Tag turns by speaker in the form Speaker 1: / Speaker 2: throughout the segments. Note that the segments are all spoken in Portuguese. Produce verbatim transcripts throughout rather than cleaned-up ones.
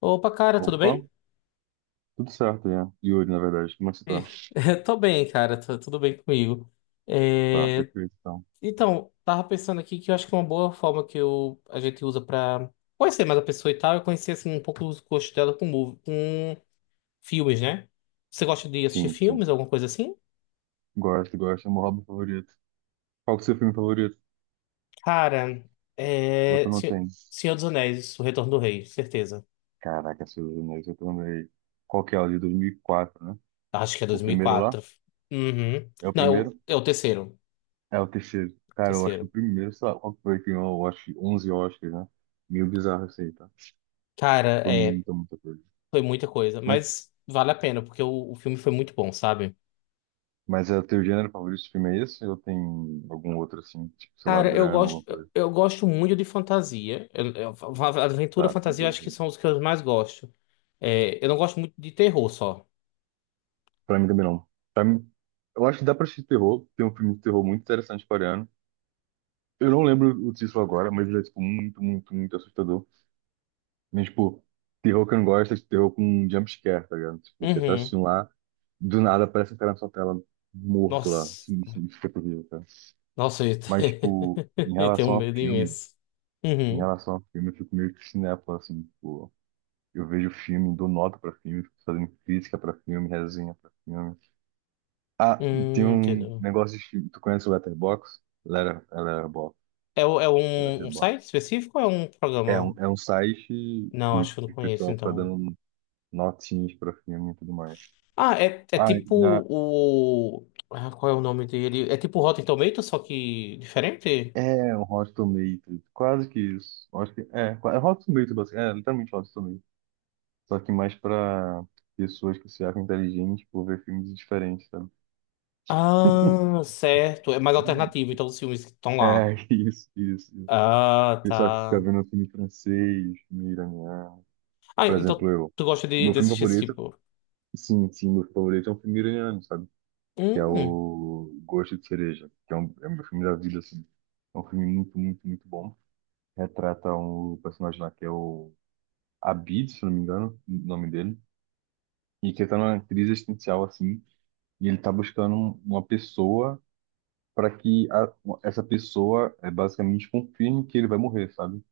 Speaker 1: Opa, cara, tudo
Speaker 2: Opa,
Speaker 1: bem?
Speaker 2: tudo certo, né? Yuri, na verdade. Como é que você
Speaker 1: E-
Speaker 2: tá?
Speaker 1: Tô bem, cara, tu- tudo bem comigo.
Speaker 2: Tá,
Speaker 1: É,
Speaker 2: perfeito, então.
Speaker 1: Então, tava pensando aqui que eu acho que uma boa forma que eu... a gente usa pra conhecer mais a pessoa e tal é conhecer assim, um pouco os gostos dela com, mov- com filmes, né? Você gosta de assistir
Speaker 2: Sim, sim.
Speaker 1: filmes, alguma coisa assim?
Speaker 2: Gosto, gosto. É meu hobby favorito. Qual que é o seu filme favorito?
Speaker 1: Cara, é...
Speaker 2: Outro não
Speaker 1: Se-
Speaker 2: tem.
Speaker 1: Senhor dos Anéis, O Retorno do Rei, certeza.
Speaker 2: Caraca, Senhor dos Anéis, eu também. Qual que é o de dois mil e quatro, né?
Speaker 1: Acho que é
Speaker 2: O primeiro lá?
Speaker 1: dois mil e quatro. Uhum.
Speaker 2: É o
Speaker 1: Não, é
Speaker 2: primeiro?
Speaker 1: o é o terceiro.
Speaker 2: É o terceiro. Cara, eu acho que o
Speaker 1: Terceiro.
Speaker 2: primeiro, sei lá, qual que foi que ganhou, eu acho, que onze Oscars, né? Meio bizarro isso aí, tá?
Speaker 1: Cara,
Speaker 2: Foi
Speaker 1: é.
Speaker 2: muita, muita coisa.
Speaker 1: Foi muita coisa,
Speaker 2: Mas,
Speaker 1: mas vale a pena, porque o, o filme foi muito bom, sabe?
Speaker 2: mas é o teu gênero favorito de filme é esse? Ou tem algum outro, assim, tipo, sei lá,
Speaker 1: Cara, eu
Speaker 2: drama, alguma
Speaker 1: gosto,
Speaker 2: coisa?
Speaker 1: eu gosto muito de fantasia. Eu- eu- va- aventura,
Speaker 2: Tá,
Speaker 1: fantasia, eu acho que
Speaker 2: fantasia.
Speaker 1: são os que eu mais gosto. É, eu não gosto muito de terror só.
Speaker 2: Pra mim também não. Pra mim, eu acho que dá pra assistir terror. Tem um filme de terror muito interessante coreano. Eu não lembro o título agora, mas ele é, tipo, muito, muito, muito assustador. Mas, tipo, terror que eu não gosto é esse terror com jump scare, tá ligado? Tipo, você tá
Speaker 1: Uhum.
Speaker 2: assistindo lá, do nada aparece um cara na sua tela morto lá.
Speaker 1: Nossa.
Speaker 2: Assim, Isso, isso fica terrível, cara.
Speaker 1: Nossa, eu,
Speaker 2: Mas,
Speaker 1: te-
Speaker 2: tipo, em
Speaker 1: eu tenho um
Speaker 2: relação a
Speaker 1: medo
Speaker 2: filme,
Speaker 1: imenso.
Speaker 2: em
Speaker 1: Uhum.
Speaker 2: relação a filme, eu fico meio que cinéfilo, assim, tipo, eu vejo filme, dou nota pra filme, fico fazendo crítica pra filme, resenha pra filme. Ah, tem
Speaker 1: Hum,
Speaker 2: um
Speaker 1: entendeu.
Speaker 2: negócio de... Tu conhece o Letterboxd? Letter, Letterboxd.
Speaker 1: É, o- é um, um site
Speaker 2: Letterboxd.
Speaker 1: específico ou é um
Speaker 2: É um,
Speaker 1: programa?
Speaker 2: é um site
Speaker 1: Não,
Speaker 2: que
Speaker 1: acho que eu não
Speaker 2: o
Speaker 1: conheço,
Speaker 2: pessoal fica
Speaker 1: então.
Speaker 2: dando notinhas pra filme e tudo mais.
Speaker 1: Ah, é, é
Speaker 2: Ah,
Speaker 1: tipo
Speaker 2: na,
Speaker 1: o. Ah, qual é o nome dele? É tipo o Rotten Tomatoes, só que diferente?
Speaker 2: é um Hot Tomatoes. Quase que isso. Eu acho que, é, qua- é Hot Tomatoes, basicamente, é literalmente Hot Tomatoes. Só que mais pra pessoas que se acham inteligentes por ver filmes diferentes, sabe?
Speaker 1: Ah, certo. É mais
Speaker 2: Hum.
Speaker 1: alternativo, então os filmes que estão lá.
Speaker 2: É, isso, isso, isso.
Speaker 1: Ah,
Speaker 2: Pessoal que fica
Speaker 1: tá.
Speaker 2: vendo filme francês, filme iraniano.
Speaker 1: Ah,
Speaker 2: Por
Speaker 1: então
Speaker 2: exemplo, eu.
Speaker 1: tu gosta de,
Speaker 2: Meu
Speaker 1: de
Speaker 2: filme
Speaker 1: assistir esse
Speaker 2: favorito...
Speaker 1: tipo?
Speaker 2: Sim, sim, meu favorito é um filme iraniano, sabe? Que é
Speaker 1: Hum,
Speaker 2: o Gosto de Cereja, que é, um, é o meu filme da vida, assim. É um filme muito, muito, muito bom. Retrata um personagem lá que é o Abid, se não me engano, o nome dele, e que tá numa crise existencial, assim, e ele tá buscando um- uma pessoa para que a-... essa pessoa é, basicamente confirme que ele vai morrer, sabe?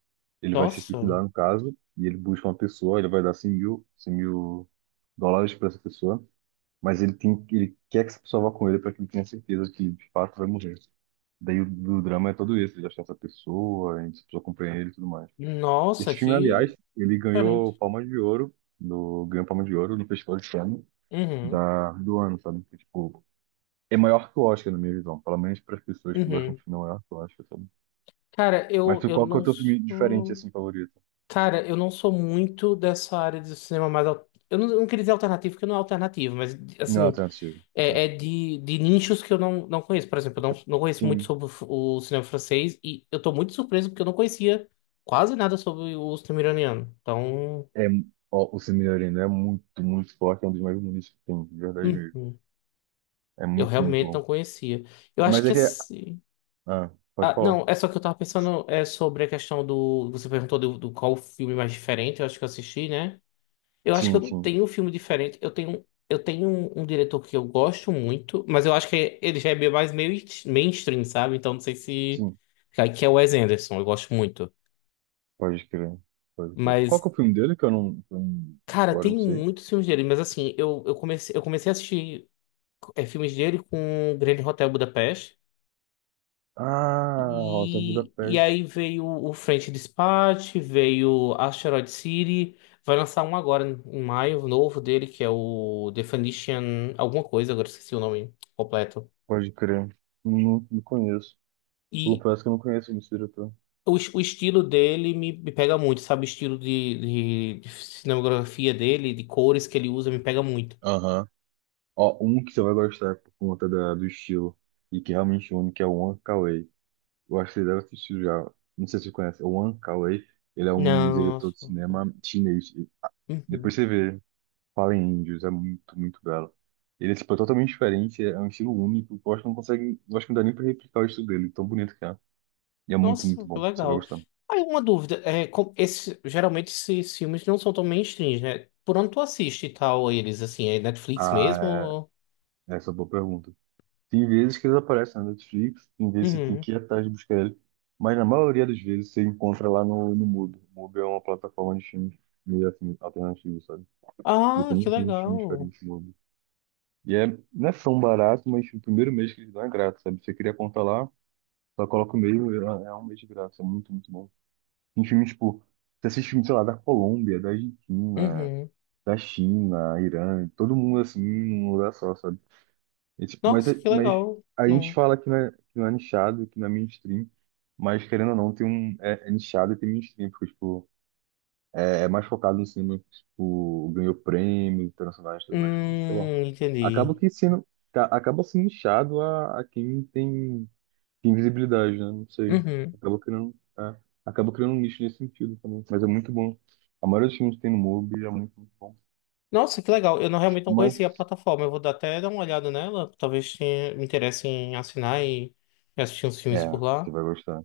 Speaker 2: Ele vai se
Speaker 1: nossa.
Speaker 2: suicidar, no caso, e ele busca uma pessoa, ele vai dar cem mil, cem mil dólares para essa pessoa. Mas ele tem, ele quer que essa pessoa vá com ele para que ele tenha certeza que de fato vai morrer. Daí o, o drama é todo esse, ele achar essa pessoa, a pessoa acompanhar ele e tudo mais.
Speaker 1: Nossa,
Speaker 2: Esse filme,
Speaker 1: que
Speaker 2: aliás, ele
Speaker 1: diferente.
Speaker 2: ganhou Palma de Ouro, no, ganhou Palma de Ouro no Festival de Cannes
Speaker 1: Uhum,
Speaker 2: da, do ano, sabe? Que, tipo, é maior que o Oscar, na minha visão. Pelo menos para as pessoas que gostam
Speaker 1: uhum.
Speaker 2: de filme, é maior que o Oscar, sabe?
Speaker 1: Cara,
Speaker 2: Mas
Speaker 1: eu,
Speaker 2: tu,
Speaker 1: eu
Speaker 2: qual que é o
Speaker 1: não
Speaker 2: teu filme diferente,
Speaker 1: sou.
Speaker 2: assim, favorito?
Speaker 1: Cara, eu não sou muito dessa área de cinema mais. al- Eu não, eu não queria dizer alternativo, porque não é alternativo, mas
Speaker 2: Não,
Speaker 1: assim.
Speaker 2: alternativo. É.
Speaker 1: É, é de, de nichos que eu não, não conheço. Por exemplo, eu não, não conheço muito
Speaker 2: Sim,
Speaker 1: sobre o f- o cinema francês e eu tô muito surpreso porque eu não conhecia quase nada sobre o cinema iraniano. Então,
Speaker 2: é, ó, o Cine Arena é muito, muito forte, é um dos mais bonitos que tem, de verdade mesmo.
Speaker 1: uhum,
Speaker 2: É
Speaker 1: eu
Speaker 2: muito, muito
Speaker 1: realmente
Speaker 2: bom.
Speaker 1: não conhecia. Eu acho
Speaker 2: Mas é
Speaker 1: que
Speaker 2: que...
Speaker 1: assim.
Speaker 2: Ah, pode
Speaker 1: Ah,
Speaker 2: falar.
Speaker 1: não, é só que eu tava pensando é, sobre a questão do. Você perguntou do, do qual o filme mais diferente, eu acho que eu assisti, né? Eu acho que eu
Speaker 2: Sim,
Speaker 1: não
Speaker 2: sim,
Speaker 1: tenho um filme diferente. Eu tenho, eu tenho um, um diretor que eu gosto muito, mas eu acho que ele já é meio mais meio est- mainstream, sabe? Então não sei se.
Speaker 2: sim.
Speaker 1: Cara, que é o Wes Anderson, eu gosto muito.
Speaker 2: Pode crer. Pode crer. Qual que
Speaker 1: Mas,
Speaker 2: é o filme dele que eu não... que eu não-
Speaker 1: cara,
Speaker 2: agora
Speaker 1: tem
Speaker 2: não sei.
Speaker 1: muitos filmes dele. Mas assim, eu, eu comecei, eu comecei a assistir é, filmes dele com o Grande Hotel Budapeste.
Speaker 2: Ah, Rosa
Speaker 1: E, e
Speaker 2: Budapeste.
Speaker 1: aí veio o French Dispatch, veio Asteroid City, vai lançar um agora em maio, o novo dele, que é o Definition alguma coisa, agora esqueci o nome completo.
Speaker 2: Pode crer. Não, não conheço.
Speaker 1: E
Speaker 2: Confesso que eu não conheço esse diretor.
Speaker 1: o, es- o estilo dele me, me pega muito, sabe? O estilo de, de, de cinematografia dele, de cores que ele usa, me pega muito.
Speaker 2: Aham. Ó, um que você vai gostar por conta da, do estilo e que é realmente único é o Wong Kar-wai. Eu acho que você deve assistir já. Não sei se você conhece. O Wong Kar-wai, ele é um
Speaker 1: Não.
Speaker 2: diretor de cinema chinês. Depois
Speaker 1: Uhum.
Speaker 2: você vê. Fala em Índios, é muito, muito belo. Ele é, tipo, é totalmente diferente, é um estilo único, eu acho que não consegue, eu acho que não dá nem pra replicar o estilo dele, tão bonito que é. E é muito, muito
Speaker 1: Nossa, que
Speaker 2: bom, você vai
Speaker 1: legal.
Speaker 2: gostar.
Speaker 1: Aí uma dúvida, é, com- esse, geralmente esses filmes não são tão mainstream, né? Por onde tu assiste e tal eles, assim, é Netflix mesmo?
Speaker 2: Ah,
Speaker 1: Ou...
Speaker 2: é, essa é uma boa pergunta. Tem vezes que eles aparecem na Netflix, tem vezes que você tem
Speaker 1: Uhum.
Speaker 2: que ir atrás de buscar ele, mas na maioria das vezes você encontra lá no, no Mubi. O Mubi é uma plataforma de filmes meio assim, alternativo, sabe? E
Speaker 1: Ah,
Speaker 2: tem
Speaker 1: que
Speaker 2: um monte de filmes
Speaker 1: legal.
Speaker 2: diferentes no Mubi. E é, não é tão barato, mas tipo, o primeiro mês que eles dão é grátis, sabe? Você queria contar lá, só coloca o meio, é... é um mês de graça, é muito, muito bom. Tem filme, tipo, você assiste filme, sei lá, da Colômbia, da Argentina,
Speaker 1: Uhum.
Speaker 2: da China, Irã, todo mundo assim, num lugar só, sabe? É, tipo, mas,
Speaker 1: Nossa,
Speaker 2: é-
Speaker 1: que
Speaker 2: mas
Speaker 1: legal.
Speaker 2: a gente
Speaker 1: Não...
Speaker 2: fala que não é, que não é nichado, que não é mainstream, mas querendo ou não, tem um, é, é nichado e tem mainstream, porque, tipo, é, é mais focado no cinema, que, tipo, ganhou prêmios internacionais e tudo mais, sei lá.
Speaker 1: Hum,
Speaker 2: Acaba
Speaker 1: entendi.
Speaker 2: que sendo, ca- acaba sendo nichado a, a quem tem... tem visibilidade, né? Não sei.
Speaker 1: Uhum.
Speaker 2: Acaba criando, é, acaba criando um nicho nesse sentido também. Mas é muito bom. A maioria dos filmes que tem no MUBI é muito, muito bom.
Speaker 1: Nossa, que legal. Eu não, realmente não
Speaker 2: Mas,
Speaker 1: conhecia a plataforma. Eu vou dar- até dar uma olhada nela. Talvez tenha- me interesse em assinar e e assistir uns filmes
Speaker 2: é,
Speaker 1: por
Speaker 2: você
Speaker 1: lá.
Speaker 2: vai gostar.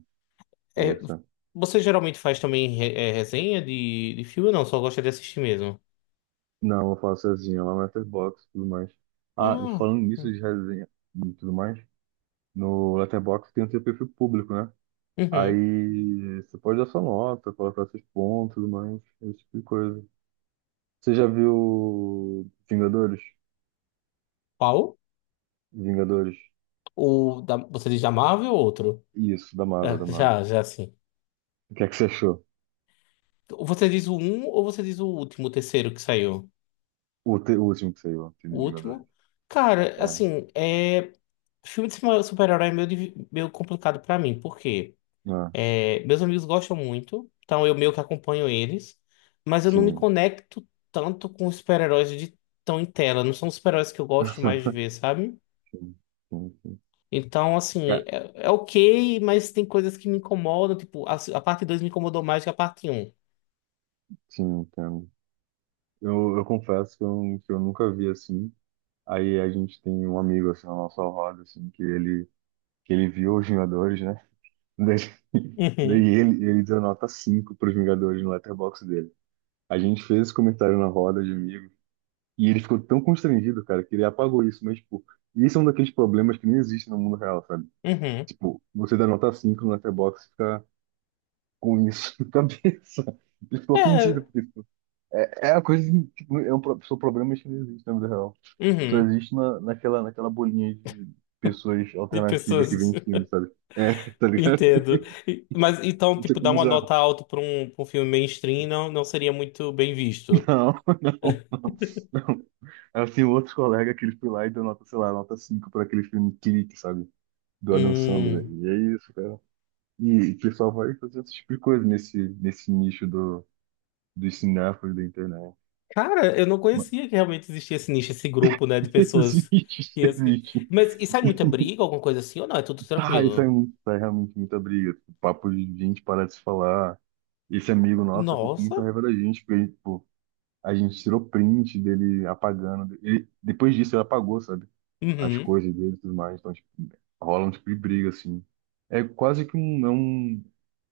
Speaker 2: Você vai
Speaker 1: É,
Speaker 2: gostar.
Speaker 1: você geralmente faz também re- é, resenha de, de filme ou não? Só gosta de assistir mesmo?
Speaker 2: Não, eu vou falar sozinho, lá no Letterboxd e tudo mais.
Speaker 1: Ah,
Speaker 2: Ah, e falando nisso
Speaker 1: hum,
Speaker 2: de resenha e tudo mais, no Letterboxd tem o seu perfil público, né?
Speaker 1: uhum.
Speaker 2: Aí você pode dar sua nota, colocar seus pontos, tudo mais, esse tipo de coisa. Você já viu Vingadores?
Speaker 1: Qual?
Speaker 2: Vingadores?
Speaker 1: O da, você diz da Marvel ou outro?
Speaker 2: Isso, da Marvel, da
Speaker 1: É,
Speaker 2: Marvel.
Speaker 1: já, já sim.
Speaker 2: O que é que você achou?
Speaker 1: Você diz o um ou você diz o último, o terceiro que saiu?
Speaker 2: O, te- o último que saiu, o time
Speaker 1: O
Speaker 2: de Vingadores.
Speaker 1: último? Cara,
Speaker 2: É.
Speaker 1: assim, é, filme de super- super-herói é meio, divi- meio complicado pra mim, porque
Speaker 2: Ah,
Speaker 1: é, meus amigos gostam muito, então eu meio que acompanho eles, mas eu não me
Speaker 2: sim.
Speaker 1: conecto tanto com os super-heróis de tão em tela. Não são os super-heróis que eu gosto mais de ver, sabe?
Speaker 2: Sim, sim, sim.
Speaker 1: Então, assim,
Speaker 2: É.
Speaker 1: é, é ok, mas tem coisas que me incomodam. Tipo, a, a parte dois me incomodou mais que a parte um.
Speaker 2: Sim, entendo. Eu, eu confesso que eu, que eu nunca vi assim. Aí a gente tem um amigo assim, na nossa roda, assim, que ele, que ele viu os Vingadores, né? Daí, daí
Speaker 1: Uhum,
Speaker 2: ele, ele deu nota cinco para os Vingadores no letterbox dele. A gente fez esse comentário na roda de amigo e ele ficou tão constrangido, cara, que ele apagou isso. Mas, tipo, isso é um daqueles problemas que não existe no mundo real, sabe?
Speaker 1: uhum.
Speaker 2: Tipo, você dá nota cinco no letterbox, fica com isso na cabeça. Eu fico ofendido,
Speaker 1: É,
Speaker 2: porque tipo, é, é a coisa, que, tipo, é um, pro- são problemas que não existem na vida real. Só
Speaker 1: uhum.
Speaker 2: existe na, naquela, naquela bolinha de pessoas
Speaker 1: De
Speaker 2: alternativas que
Speaker 1: pessoas,
Speaker 2: vêm em filme, sabe? É, tá ligado?
Speaker 1: entendo. E- Mas então,
Speaker 2: Isso é
Speaker 1: tipo, dar uma
Speaker 2: bizarro.
Speaker 1: nota alta pra um, pra um filme mainstream não, não seria muito bem visto.
Speaker 2: Não, não, não, não. É assim, outros colegas que eles foi lá e deu nota, sei lá, nota cinco para aquele filme Clique, sabe? Do Adam Sandler.
Speaker 1: Hum.
Speaker 2: E é isso, cara. E o pessoal vai fazer esse tipo de coisa nesse, nesse nicho do, dos cinéfilos da internet.
Speaker 1: Cara, eu não
Speaker 2: Mas
Speaker 1: conhecia que realmente existia esse nicho, esse grupo, né, de pessoas
Speaker 2: existe,
Speaker 1: que assistem.
Speaker 2: existe.
Speaker 1: Mas e sai muita briga, alguma coisa assim, ou não? É tudo
Speaker 2: Ah, isso é,
Speaker 1: tranquilo?
Speaker 2: muito, isso é realmente muita briga. Tipo, papo de gente parar de se falar. Esse amigo nosso ficou com muita
Speaker 1: Nossa.
Speaker 2: raiva da gente, porque ele, tipo, a gente tirou print dele apagando. Ele, depois disso, ele apagou, sabe? As
Speaker 1: Uhum.
Speaker 2: coisas dele e tudo mais. Então, tipo, rola um tipo de briga, assim. É quase que um, é um,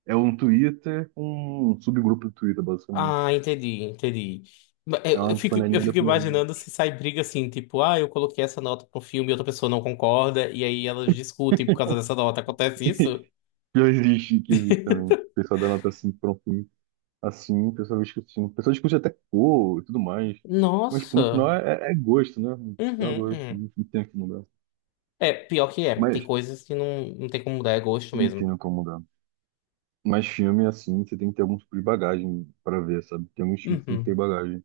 Speaker 2: é um Twitter com um subgrupo do Twitter, basicamente.
Speaker 1: Ah, entendi, entendi. Ma-
Speaker 2: É
Speaker 1: Eu eu
Speaker 2: uma
Speaker 1: fico, eu
Speaker 2: panelinha da
Speaker 1: fico
Speaker 2: panelinha.
Speaker 1: imaginando se sai briga assim, tipo, ah, eu coloquei essa nota pro filme e outra pessoa não concorda, e aí elas discutem por causa dessa nota. Acontece isso?
Speaker 2: Que existe, que existe também. O pessoal da nota assim, pronto assim, pessoal discutindo. Pessoal discute até cor e tudo mais. Mas, tipo, no
Speaker 1: Nossa.
Speaker 2: final é, é é gosto, né? É
Speaker 1: Uhum,
Speaker 2: um gosto,
Speaker 1: uhum.
Speaker 2: não não tem o que mudar.
Speaker 1: É, pior que é. Tem
Speaker 2: Mas,
Speaker 1: coisas que não, não tem como mudar, é gosto
Speaker 2: não
Speaker 1: mesmo.
Speaker 2: tem o que mudar. Mas filme, assim, você tem que ter algum tipo de bagagem para ver, sabe? Tem alguns filmes que tem que ter
Speaker 1: Uhum.
Speaker 2: bagagem.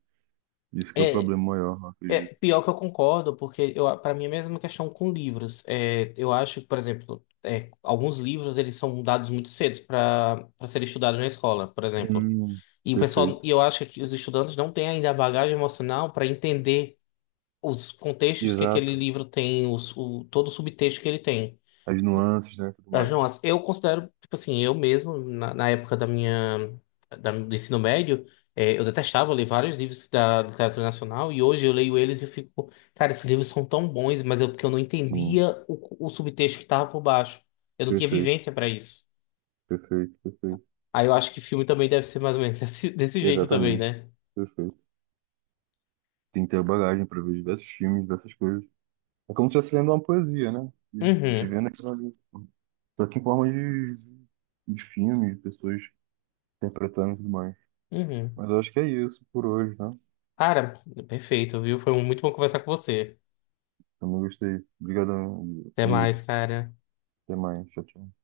Speaker 2: Isso que é o
Speaker 1: É,
Speaker 2: problema maior, eu
Speaker 1: é
Speaker 2: acredito.
Speaker 1: pior que eu concordo, porque eu, para mim é a mesma questão com livros. É, eu acho que, por exemplo, é, alguns livros eles são dados muito cedo para para serem estudados na escola, por exemplo.
Speaker 2: Hum,
Speaker 1: E o pessoal,
Speaker 2: perfeito.
Speaker 1: e eu acho que os estudantes não têm ainda a bagagem emocional para entender os contextos que
Speaker 2: Exato.
Speaker 1: aquele livro tem, os, o, todo o subtexto que ele tem.
Speaker 2: As nuances, né? Tudo
Speaker 1: As
Speaker 2: mais.
Speaker 1: nossas, eu considero, tipo assim, eu mesmo, na, na época da minha, da, do ensino médio, eh, eu detestava ler vários livros da literatura nacional e hoje eu leio eles e eu fico, cara, esses livros são tão bons, mas eu, porque eu não
Speaker 2: Sim,
Speaker 1: entendia o, o subtexto que estava por baixo. Eu não tinha
Speaker 2: perfeito,
Speaker 1: vivência para isso.
Speaker 2: perfeito, perfeito.
Speaker 1: Aí eu acho que filme também deve ser mais ou menos desse, desse jeito também,
Speaker 2: Exatamente,
Speaker 1: né?
Speaker 2: perfeito. Tem que ter bagagem para ver diversos filmes, diversas coisas. É como se estivesse lendo uma poesia, né? De, de
Speaker 1: Uhum,
Speaker 2: vendo aquilo ali. Só que em forma de, de filme, de pessoas interpretando e tudo mais.
Speaker 1: uhum.
Speaker 2: Mas eu acho que é isso por hoje, né?
Speaker 1: Cara, perfeito, viu? Foi muito bom conversar com você.
Speaker 2: Também gostei. Obrigadão,
Speaker 1: Até mais,
Speaker 2: Yuri.
Speaker 1: cara.
Speaker 2: Até mais. Tchau, tchau.